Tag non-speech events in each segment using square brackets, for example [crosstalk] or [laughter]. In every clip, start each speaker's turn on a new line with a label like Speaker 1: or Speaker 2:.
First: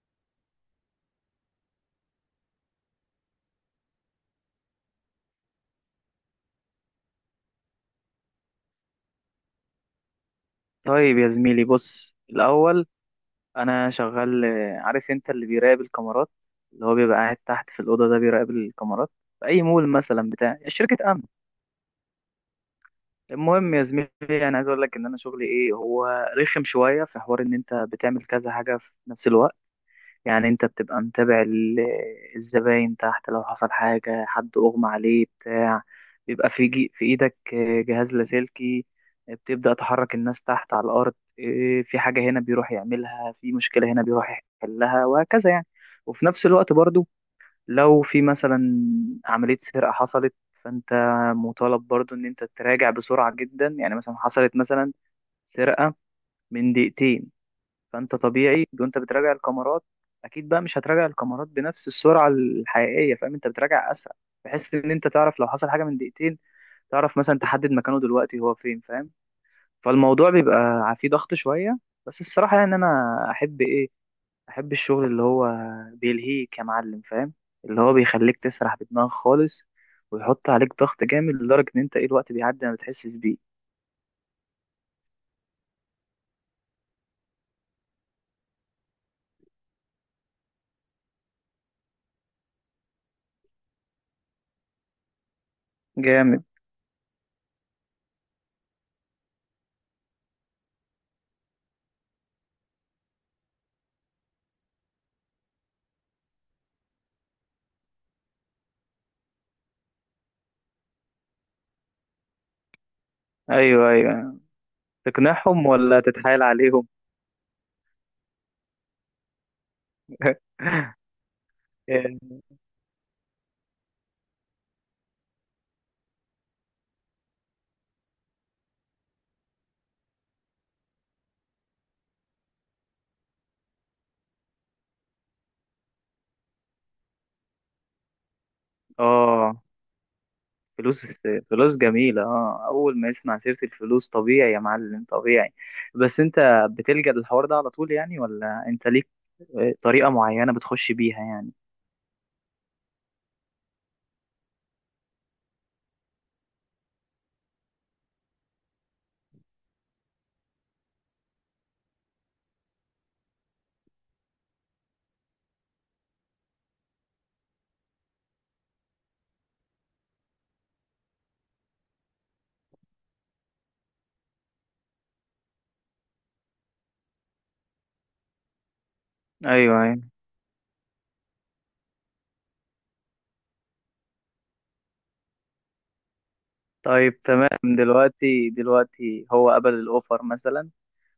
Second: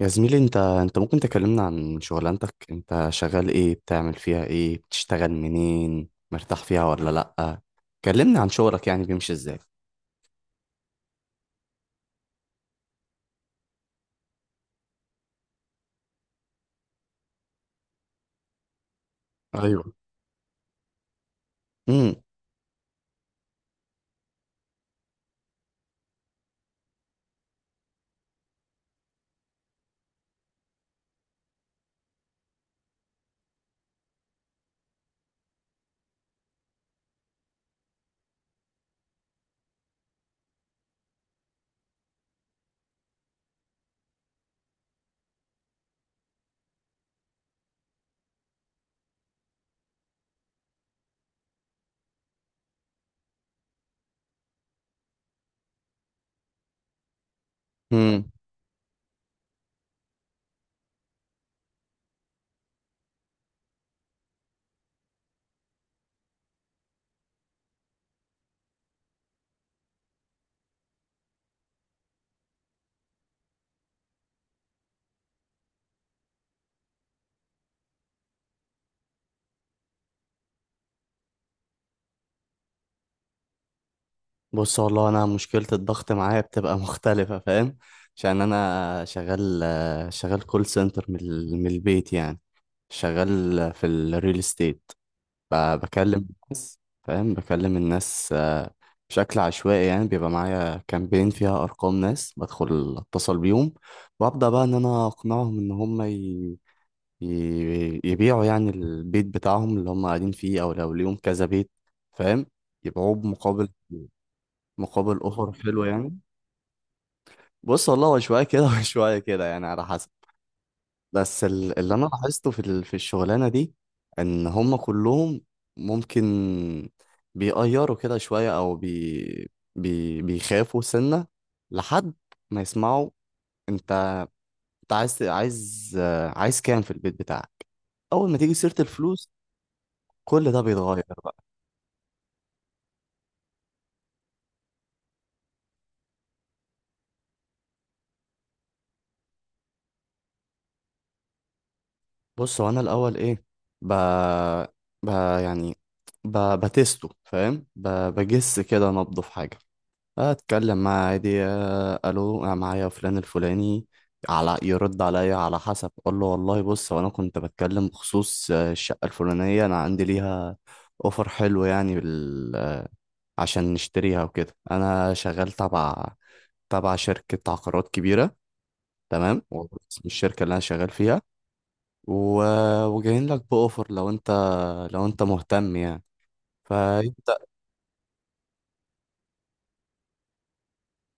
Speaker 1: يا زميلي انت ممكن تكلمنا عن شغلانتك؟ انت شغال ايه؟ بتعمل فيها ايه؟ بتشتغل منين؟ مرتاح فيها ولا لأ؟ كلمنا عن شغلك يعني بيمشي ازاي.
Speaker 2: طيب يا زميلي، بص الأول. أنا شغال، عارف أنت اللي بيراقب الكاميرات، اللي هو بيبقى قاعد تحت في الأوضة ده بيراقب الكاميرات في أي
Speaker 1: ايوه.
Speaker 2: مول مثلا، بتاع شركة أمن.
Speaker 1: امم
Speaker 2: المهم يا زميلي، أنا عايز أقول لك إن أنا شغلي إيه هو. رخم شوية، في حوار إن أنت بتعمل كذا حاجة في نفس الوقت. يعني انت بتبقى متابع الزباين تحت، لو حصل حاجة، حد اغمى عليه، بتاع، بيبقى في جي في ايدك جهاز لاسلكي، بتبدأ تحرك الناس تحت على الارض. اه، في حاجة هنا بيروح يعملها، في مشكلة هنا بيروح يحلها، وهكذا يعني. وفي نفس الوقت برضو، لو في مثلا عملية سرقة حصلت، فانت مطالب برضو ان انت تراجع بسرعة جدا. يعني مثلا حصلت مثلا سرقة من دقيقتين، فانت
Speaker 1: امم
Speaker 2: طبيعي وانت بتراجع الكاميرات، اكيد بقى مش هتراجع الكاميرات بنفس السرعه الحقيقيه، فاهم؟ انت بتراجع اسرع بحيث ان انت تعرف لو حصل حاجه من دقيقتين تعرف مثلا تحدد مكانه دلوقتي هو فين، فاهم؟ فالموضوع بيبقى فيه ضغط شويه. بس الصراحه يعني انا احب ايه، احب الشغل اللي هو بيلهيك يا معلم، فاهم؟ اللي هو بيخليك تسرح بدماغك خالص، ويحط عليك ضغط جامد لدرجه ان انت ايه الوقت بيعدي ما بتحسش بيه.
Speaker 1: بص والله انا مشكلة الضغط معايا بتبقى [laughs] مختلفة، فاهم؟ عشان انا شغال، كول سنتر من البيت يعني. شغال في الريل استيت. بكلم
Speaker 2: جامد.
Speaker 1: الناس، فاهم؟ بكلم الناس آه، بشكل عشوائي، يعني بيبقى معايا كامبين فيها أرقام ناس، بدخل أتصل بيهم وأبدأ بقى إن أنا أقنعهم إن هم يبيعوا يعني البيت بتاعهم اللي هم قاعدين فيه، أو لو ليهم كذا بيت، فاهم؟ يبيعوه بمقابل،
Speaker 2: ايوه ايوه.
Speaker 1: أوفر
Speaker 2: تقنعهم
Speaker 1: حلو
Speaker 2: ولا
Speaker 1: يعني.
Speaker 2: تتحايل عليهم؟
Speaker 1: بص والله هو شوية كده [laughs] وشوية كده يعني، على حسب. بس اللي انا
Speaker 2: [laughs]
Speaker 1: لاحظته في الشغلانه دي، ان هم كلهم ممكن بيقيروا كده شويه، او بي بيخافوا سنه لحد ما يسمعوا: انت انت عايز، عايز كام في البيت بتاعك؟ اول ما تيجي سيره الفلوس
Speaker 2: اه،
Speaker 1: كل ده بيتغير
Speaker 2: فلوس،
Speaker 1: بقى.
Speaker 2: فلوس جميلة. اه، أول ما يسمع سيرة الفلوس طبيعي يا معلم، طبيعي. بس أنت بتلجأ للحوار ده على طول يعني، ولا أنت ليك طريقة معينة بتخش بيها يعني؟
Speaker 1: بص هو انا الاول ايه، ب ب يعني بتستو، فاهم؟ بجس كده نبضه في حاجه. اتكلم معاه عادي: آه، الو انا معايا فلان الفلاني. على يرد عليا على حسب اقول له: والله بص، وانا كنت بتكلم بخصوص آه، الشقه الفلانيه، انا عندي ليها اوفر حلو يعني آه، عشان نشتريها وكده. انا شغال تبع، شركه عقارات كبيره، تمام؟
Speaker 2: أيوه
Speaker 1: واسم
Speaker 2: أيوه.
Speaker 1: الشركه اللي انا شغال فيها و... وجايين لك باوفر، لو انت مهتم يعني.
Speaker 2: طيب
Speaker 1: فانت،
Speaker 2: تمام، دلوقتي، دلوقتي هو قبل الأوفر مثلا،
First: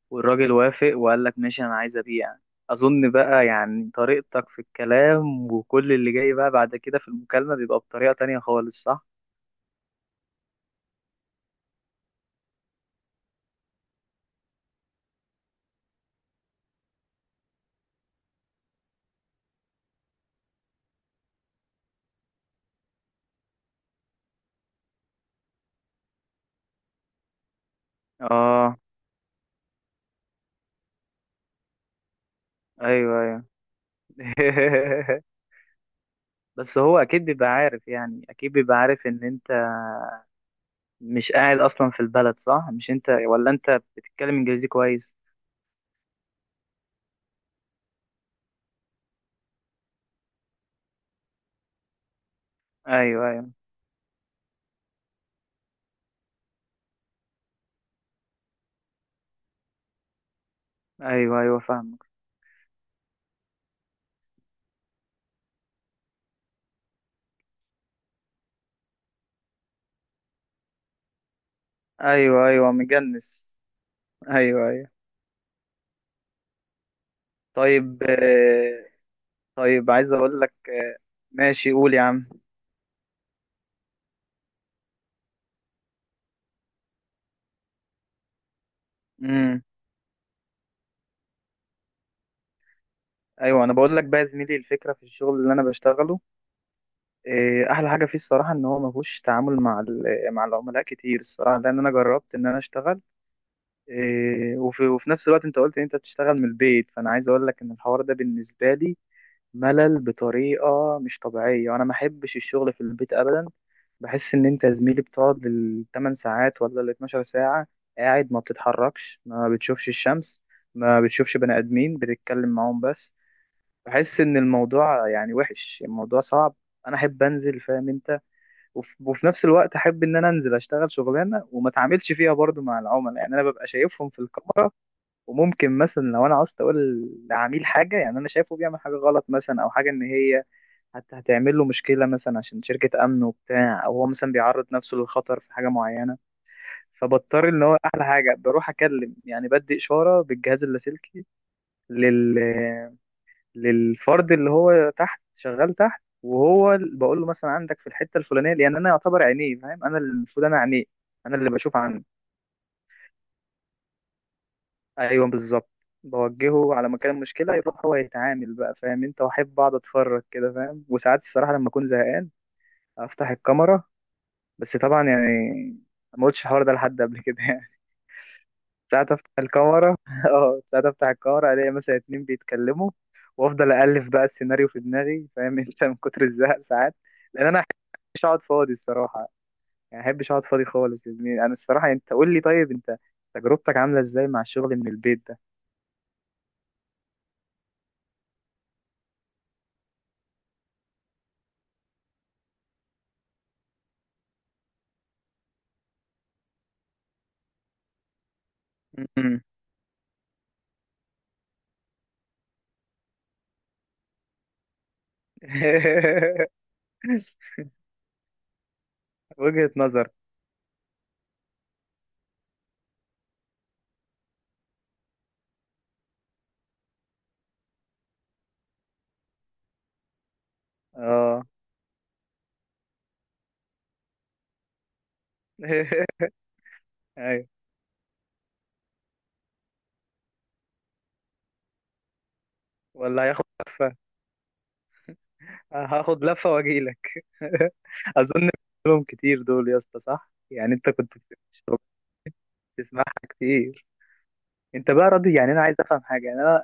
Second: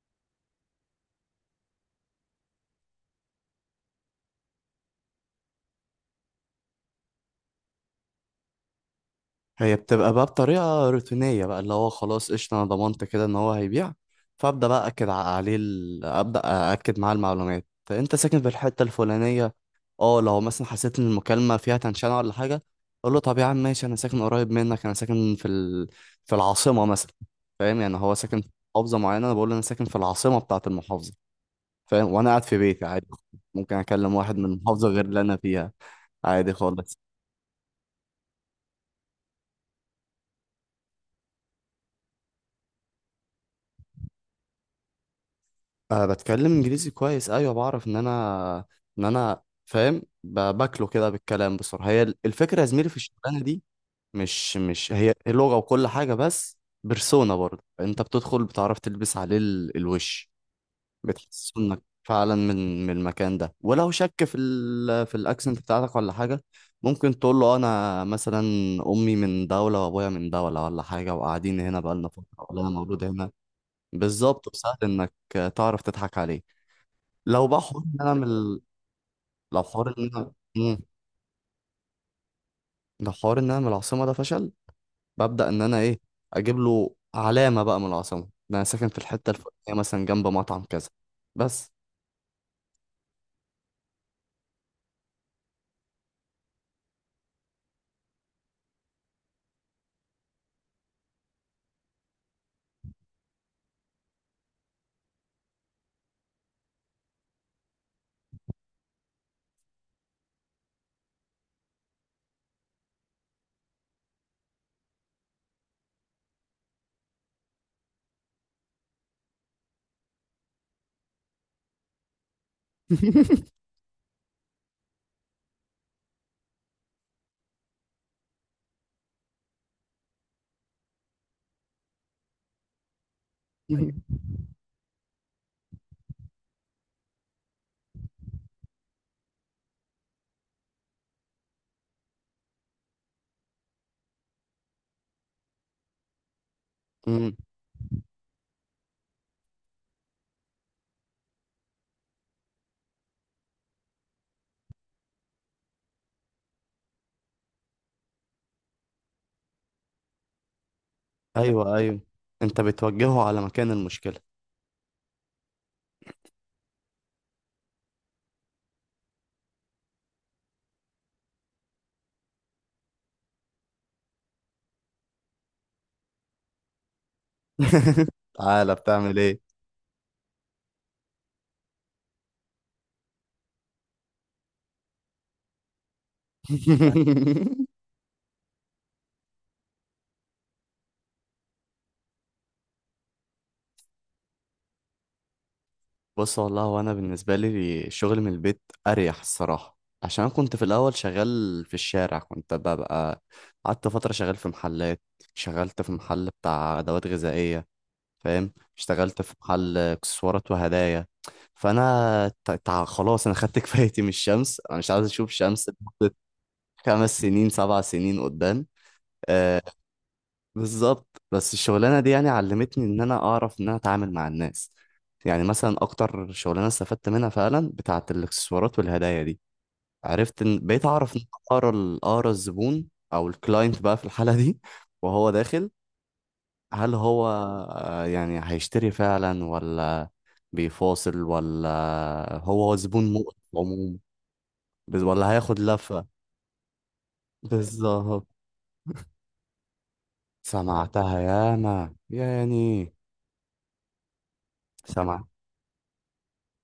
Speaker 2: والراجل وافق وقال لك ماشي أنا عايز أبيع، أظن بقى يعني طريقتك في الكلام، وكل اللي جاي بقى بعد كده في المكالمة بيبقى بطريقة تانية خالص، صح؟
Speaker 1: هي بتبقى بقى بطريقة روتينية بقى، اللي هو خلاص قشطة، أنا ضمنت كده إن هو هيبيع. فأبدأ بقى أكد عليه أبدأ أأكد معاه المعلومات: أنت ساكن في الحتة الفلانية. أه لو مثلا حسيت إن المكالمة فيها تنشنة ولا حاجة، أقول له: طب يا عم ماشي، أنا ساكن قريب منك، أنا ساكن في العاصمة مثلا. فاهم؟ يعني هو ساكن في
Speaker 2: اه
Speaker 1: محافظة معينة، أنا بقول له أنا ساكن في العاصمة بتاعة المحافظة، فاهم؟ وأنا قاعد في بيتي عادي،
Speaker 2: أيوه أيوه.
Speaker 1: ممكن أكلم واحد من محافظة غير اللي
Speaker 2: [laughs]
Speaker 1: أنا فيها عادي
Speaker 2: بس
Speaker 1: خالص.
Speaker 2: هو اكيد بيبقى عارف، يعني اكيد بيبقى عارف ان انت مش قاعد اصلا في البلد، صح؟ مش انت، ولا انت بتتكلم انجليزي كويس.
Speaker 1: أه بتكلم انجليزي كويس، ايوه. بعرف ان انا، فاهم، باكله كده بالكلام بسرعه. هي الفكره يا زميلي في
Speaker 2: ايوه
Speaker 1: الشغلانه
Speaker 2: ايوه.
Speaker 1: دي، مش هي لغه وكل حاجه بس، بيرسونا برضه. انت بتدخل بتعرف تلبس عليه الوش،
Speaker 2: ايوه
Speaker 1: بتحس
Speaker 2: ايوه،
Speaker 1: انك
Speaker 2: فاهمك.
Speaker 1: فعلا من المكان ده. ولو شك في ال في الاكسنت بتاعتك ولا حاجه، ممكن تقول له انا مثلا امي من دوله وابويا من دوله ولا حاجه، وقاعدين هنا بقالنا فتره،
Speaker 2: ايوه
Speaker 1: ولا انا
Speaker 2: ايوه،
Speaker 1: مولود هنا.
Speaker 2: مجنس.
Speaker 1: بالظبط،
Speaker 2: ايوه
Speaker 1: وسهل
Speaker 2: ايوه.
Speaker 1: انك تعرف تضحك عليه. لو بقى حوار ان
Speaker 2: طيب
Speaker 1: انا من لو
Speaker 2: طيب
Speaker 1: حوار ان
Speaker 2: عايز
Speaker 1: انا
Speaker 2: اقول لك
Speaker 1: مم.
Speaker 2: ماشي، قول يا عم.
Speaker 1: لو حوار ان انا من العاصمه ده فشل، ببدا ان انا ايه، اجيب له علامه بقى من العاصمه: ده انا ساكن في الحته
Speaker 2: امم.
Speaker 1: الفلانيه مثلا جنب مطعم كذا. بس.
Speaker 2: ايوه، انا بقول لك بقى يا زميلي، الفكره في الشغل اللي انا بشتغله احلى حاجه فيه الصراحه ان هو ما فيهوش تعامل مع مع العملاء كتير الصراحه، لان انا جربت ان انا اشتغل. وفي نفس الوقت انت قلت ان انت تشتغل من البيت، فانا عايز اقول لك ان الحوار ده بالنسبه لي ملل بطريقه مش طبيعيه، وانا ما احبش الشغل في البيت ابدا. بحس ان انت يا زميلي بتقعد الثمان ساعات ولا ال 12 ساعه قاعد، ما بتتحركش، ما بتشوفش الشمس، ما بتشوفش بني ادمين بتتكلم معاهم، بس بحس ان الموضوع يعني وحش، الموضوع صعب. انا احب انزل، فاهم انت، وفي نفس الوقت احب ان انا انزل اشتغل شغلانه وما اتعاملش فيها برضو مع العملاء، يعني انا ببقى شايفهم في
Speaker 1: [laughs]
Speaker 2: الكاميرا. وممكن مثلا لو انا عاوز اقول لعميل حاجه، يعني انا شايفه بيعمل حاجه غلط مثلا، او حاجه ان هي هتعمل له مشكله مثلا عشان شركه امن وبتاع، او هو مثلا بيعرض نفسه للخطر في حاجه معينه،
Speaker 1: مم.
Speaker 2: فبضطر ان هو احلى حاجه بروح اكلم، يعني بدي اشاره بالجهاز اللاسلكي لل للفرد اللي هو تحت، شغال تحت، وهو بقول له مثلا عندك في الحته الفلانيه، لان انا يعتبر عينيه، فاهم؟ انا اللي المفروض انا عينيه، انا اللي
Speaker 1: ايوه
Speaker 2: بشوف
Speaker 1: ايوه،
Speaker 2: عنه.
Speaker 1: انت بتوجهه على مكان المشكله.
Speaker 2: ايوه بالظبط. بوجهه على مكان المشكله، يروح هو يتعامل بقى، فاهم انت؟ واحب اقعد اتفرج كده، فاهم؟ وساعات الصراحه لما اكون زهقان افتح الكاميرا، بس طبعا يعني ما قلتش الحوار ده لحد قبل كده يعني.
Speaker 1: [laughs] تعالى
Speaker 2: [laughs] ساعات
Speaker 1: بتعمل
Speaker 2: افتح
Speaker 1: ايه؟
Speaker 2: الكاميرا. [laughs] اه، ساعات افتح الكاميرا الاقي مثلا اتنين بيتكلموا، وافضل الف بقى السيناريو في دماغي، فاهم؟ [laughs] انت من كتر الزهق ساعات، لان انا
Speaker 1: [laughs]
Speaker 2: مش اقعد فاضي الصراحه، يعني احبش اقعد فاضي خالص يا زميلي. انا الصراحه يعني انت قول لي، طيب انت تجربتك عامله ازاي مع الشغل من البيت ده؟
Speaker 1: بص والله هو انا بالنسبه لي الشغل من البيت اريح الصراحه. عشان كنت في الاول شغال في الشارع، كنت ببقى، قعدت فتره شغال في محلات، شغلت في محل بتاع ادوات غذائيه، فاهم؟ اشتغلت في
Speaker 2: مم.
Speaker 1: محل اكسسوارات وهدايا. فانا خلاص انا خدت [laughs] كفايتي من الشمس، انا مش عايز اشوف شمس لمده
Speaker 2: [laughs]
Speaker 1: 5 سنين 7 سنين قدام، آه.
Speaker 2: وجهة نظر.
Speaker 1: بالظبط. بس الشغلانه دي يعني علمتني ان انا اعرف ان انا اتعامل مع الناس. يعني مثلا اكتر شغلانه استفدت منها فعلا بتاعه الاكسسوارات والهدايا دي، عرفت ان بقيت اعرف ان
Speaker 2: اه.
Speaker 1: اقرا اقرا الزبون او الكلاينت بقى في الحاله دي [laughs] وهو داخل.
Speaker 2: [laughs]
Speaker 1: هل هو
Speaker 2: ايوه.
Speaker 1: آه، يعني هيشتري فعلا، ولا بيفاصل، ولا هو زبون
Speaker 2: ولا
Speaker 1: مؤقت
Speaker 2: هياخد لفة.
Speaker 1: عموما؟ ولا هياخد لفه؟
Speaker 2: هاخد لفة واجيلك. [laughs]
Speaker 1: بالظبط.
Speaker 2: اظن لهم كتير دول يا اسطى، صح؟ يعني انت كنت
Speaker 1: سمعتها ياما يعني.
Speaker 2: بتسمعها كتير. انت بقى
Speaker 1: سمع.
Speaker 2: راضي؟ يعني انا عايز افهم حاجة، يعني انا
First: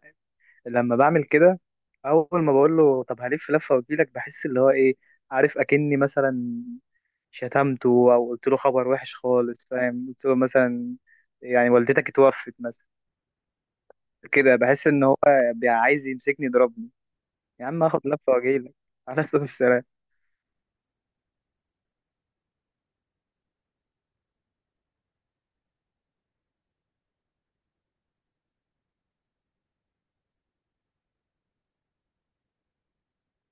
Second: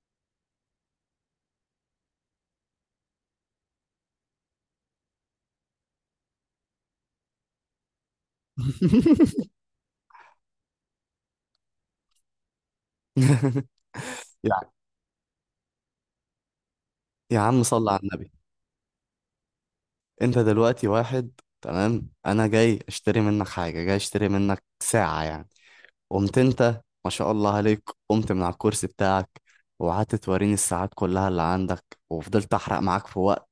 Speaker 2: لما بعمل كده، اول ما بقول له طب هلف لفة واجيلك، بحس اللي هو ايه، عارف اكني مثلا شتمته، او قلت له خبر وحش
Speaker 1: [laughs]
Speaker 2: خالص، فاهم؟ قلت له مثلا يعني والدتك اتوفت مثلا،
Speaker 1: يا
Speaker 2: كده بحس ان هو عايز يمسكني يضربني.
Speaker 1: يا عم
Speaker 2: يا عم
Speaker 1: صل على
Speaker 2: اخد
Speaker 1: النبي.
Speaker 2: لفه واجيلك، على صوت السلام.
Speaker 1: انت دلوقتي واحد تمام، انا جاي اشتري منك حاجة، جاي اشتري منك ساعة يعني، قمت انت ما شاء الله عليك، قمت من على الكرسي بتاعك وقعدت توريني الساعات كلها اللي عندك، وفضلت احرق معاك في وقت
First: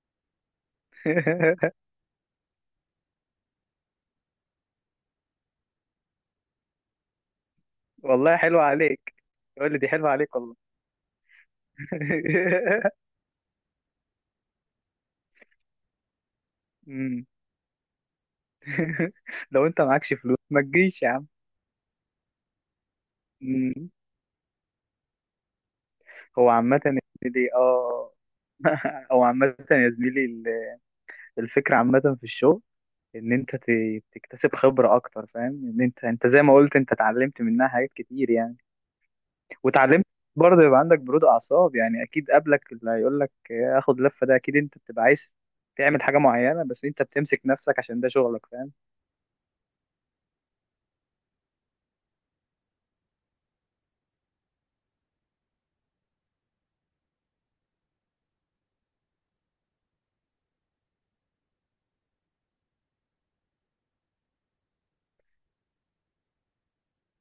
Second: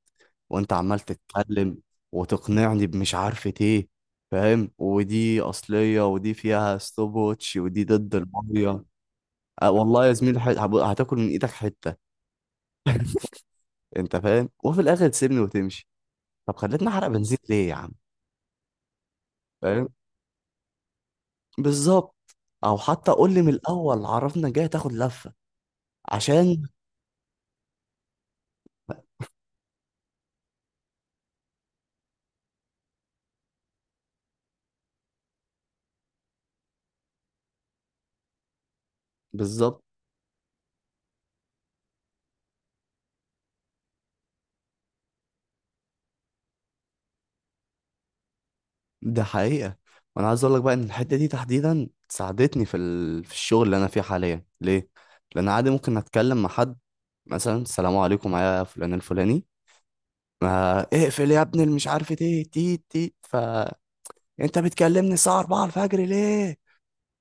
Speaker 1: وانت عمال تتكلم
Speaker 2: [laughs]
Speaker 1: وتقنعني بمش عارفة ايه، فاهم؟ ودي اصلية ودي فيها ستوب ووتش ودي ضد
Speaker 2: والله حلوه
Speaker 1: المية.
Speaker 2: عليك،
Speaker 1: أه
Speaker 2: يقول لي دي
Speaker 1: والله
Speaker 2: حلوه
Speaker 1: يا
Speaker 2: عليك
Speaker 1: زميلي،
Speaker 2: والله.
Speaker 1: هتاكل من ايدك حتة،
Speaker 2: [laughs]
Speaker 1: انت فاهم؟ وفي الاخر تسيبني وتمشي. طب خليتني احرق
Speaker 2: أمم.
Speaker 1: بنزين ليه يا عم؟
Speaker 2: [laughs] لو انت
Speaker 1: فاهم؟
Speaker 2: معكش فلوس ما تجيش يا عم.
Speaker 1: بالظبط. او حتى قول لي من
Speaker 2: أمم.
Speaker 1: الاول: عرفنا جاي تاخد لفه،
Speaker 2: هو
Speaker 1: عشان.
Speaker 2: عامه يا زميلي، اه. [laughs] هو عامه يا زميلي، الفكره عامه في الشغل، ان انت تكتسب خبره اكتر، فاهم؟ ان انت، انت زي ما قلت، انت اتعلمت منها حاجات كتير يعني.
Speaker 1: بالظبط.
Speaker 2: واتعلمت برضه يبقى عندك برود اعصاب، يعني اكيد قبلك اللي هيقول لك اخد لفه ده، اكيد انت بتبقى عايز تعمل حاجه معينه بس انت بتمسك نفسك عشان ده شغلك، فاهم؟
Speaker 1: ده حقيقه. وانا عايز اقول لك بقى ان الحته دي تحديدا ساعدتني في الشغل اللي انا فيه حاليا. ليه؟ لان عادي ممكن اتكلم مع حد مثلا: السلام عليكم، معايا فلان الفلاني. ما اقفل يا ابني اللي مش عارف ايه، تيت تيت. ف انت بتكلمني الساعه 4 الفجر ليه؟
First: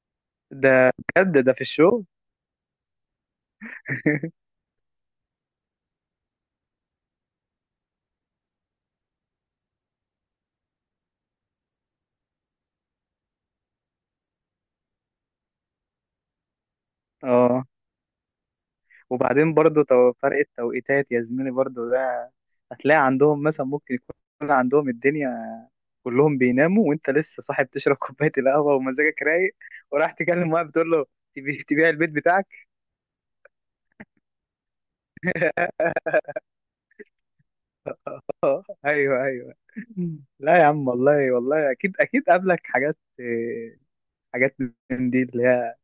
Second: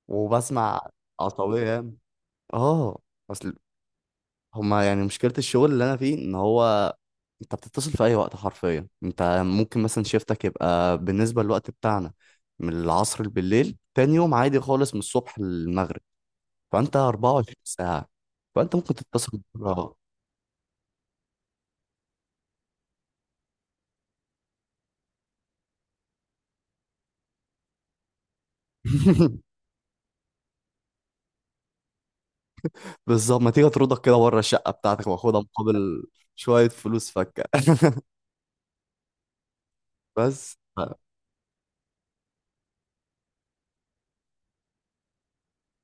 Speaker 1: وبسمع
Speaker 2: ده بجد، ده في
Speaker 1: عصبيه،
Speaker 2: الشغل.
Speaker 1: اه. اصل
Speaker 2: [laughs]
Speaker 1: هما يعني مشكله الشغل اللي انا فيه ان هو انت بتتصل في اي وقت حرفيا. انت ممكن مثلا شيفتك يبقى بالنسبه للوقت بتاعنا من العصر بالليل تاني يوم عادي خالص، من الصبح للمغرب. فانت 24
Speaker 2: اه،
Speaker 1: ساعه، فانت ممكن تتصل
Speaker 2: وبعدين برضه
Speaker 1: بره.
Speaker 2: فرق التوقيتات يا زميلي برضه ده، هتلاقي عندهم مثلا ممكن يكون عندهم الدنيا كلهم بيناموا، وانت لسه صاحي بتشرب [laughs] كوبايه القهوه ومزاجك رايق،
Speaker 1: [laughs]
Speaker 2: وراح تكلم واحد بتقول له تبيع البيت بتاعك.
Speaker 1: بالظبط، ما تيجي اطردك كده بره الشقه بتاعتك واخدها مقابل
Speaker 2: [laughs]
Speaker 1: شويه فلوس فكه. [laughs]
Speaker 2: [laughs] اه ايوه ايوه.
Speaker 1: بس
Speaker 2: لا يا عم، والله والله اكيد اكيد قابلك حاجات، حاجات من دي اللي هي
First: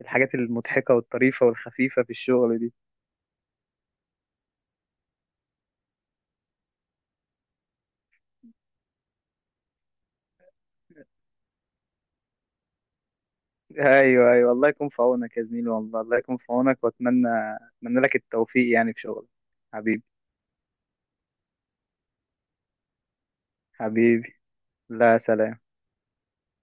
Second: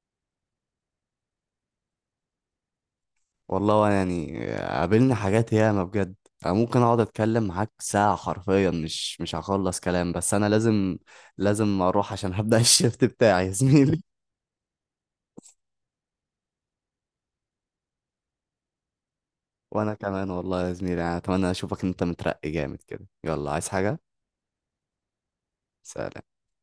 Speaker 2: الحاجات المضحكه والطريفه والخفيفه في الشغل دي.
Speaker 1: والله يعني قابلني حاجات ياما بجد. انا ممكن اقعد اتكلم معاك ساعة حرفيا، مش هخلص كلام، بس انا لازم، لازم اروح عشان هبدأ [laughs] الشيفت بتاعي يا زميلي.
Speaker 2: ايوه ايوه. الله يكون في عونك يا زميلي، والله الله يكون في عونك. واتمنى، اتمنى لك التوفيق يعني في شغلك.
Speaker 1: وانا
Speaker 2: حبيبي،
Speaker 1: كمان والله يا زميلي، انا اتمنى اشوفك انت مترقي جامد كده. يلا عايز حاجة؟
Speaker 2: حبيبي. لا سلام.
Speaker 1: سلام.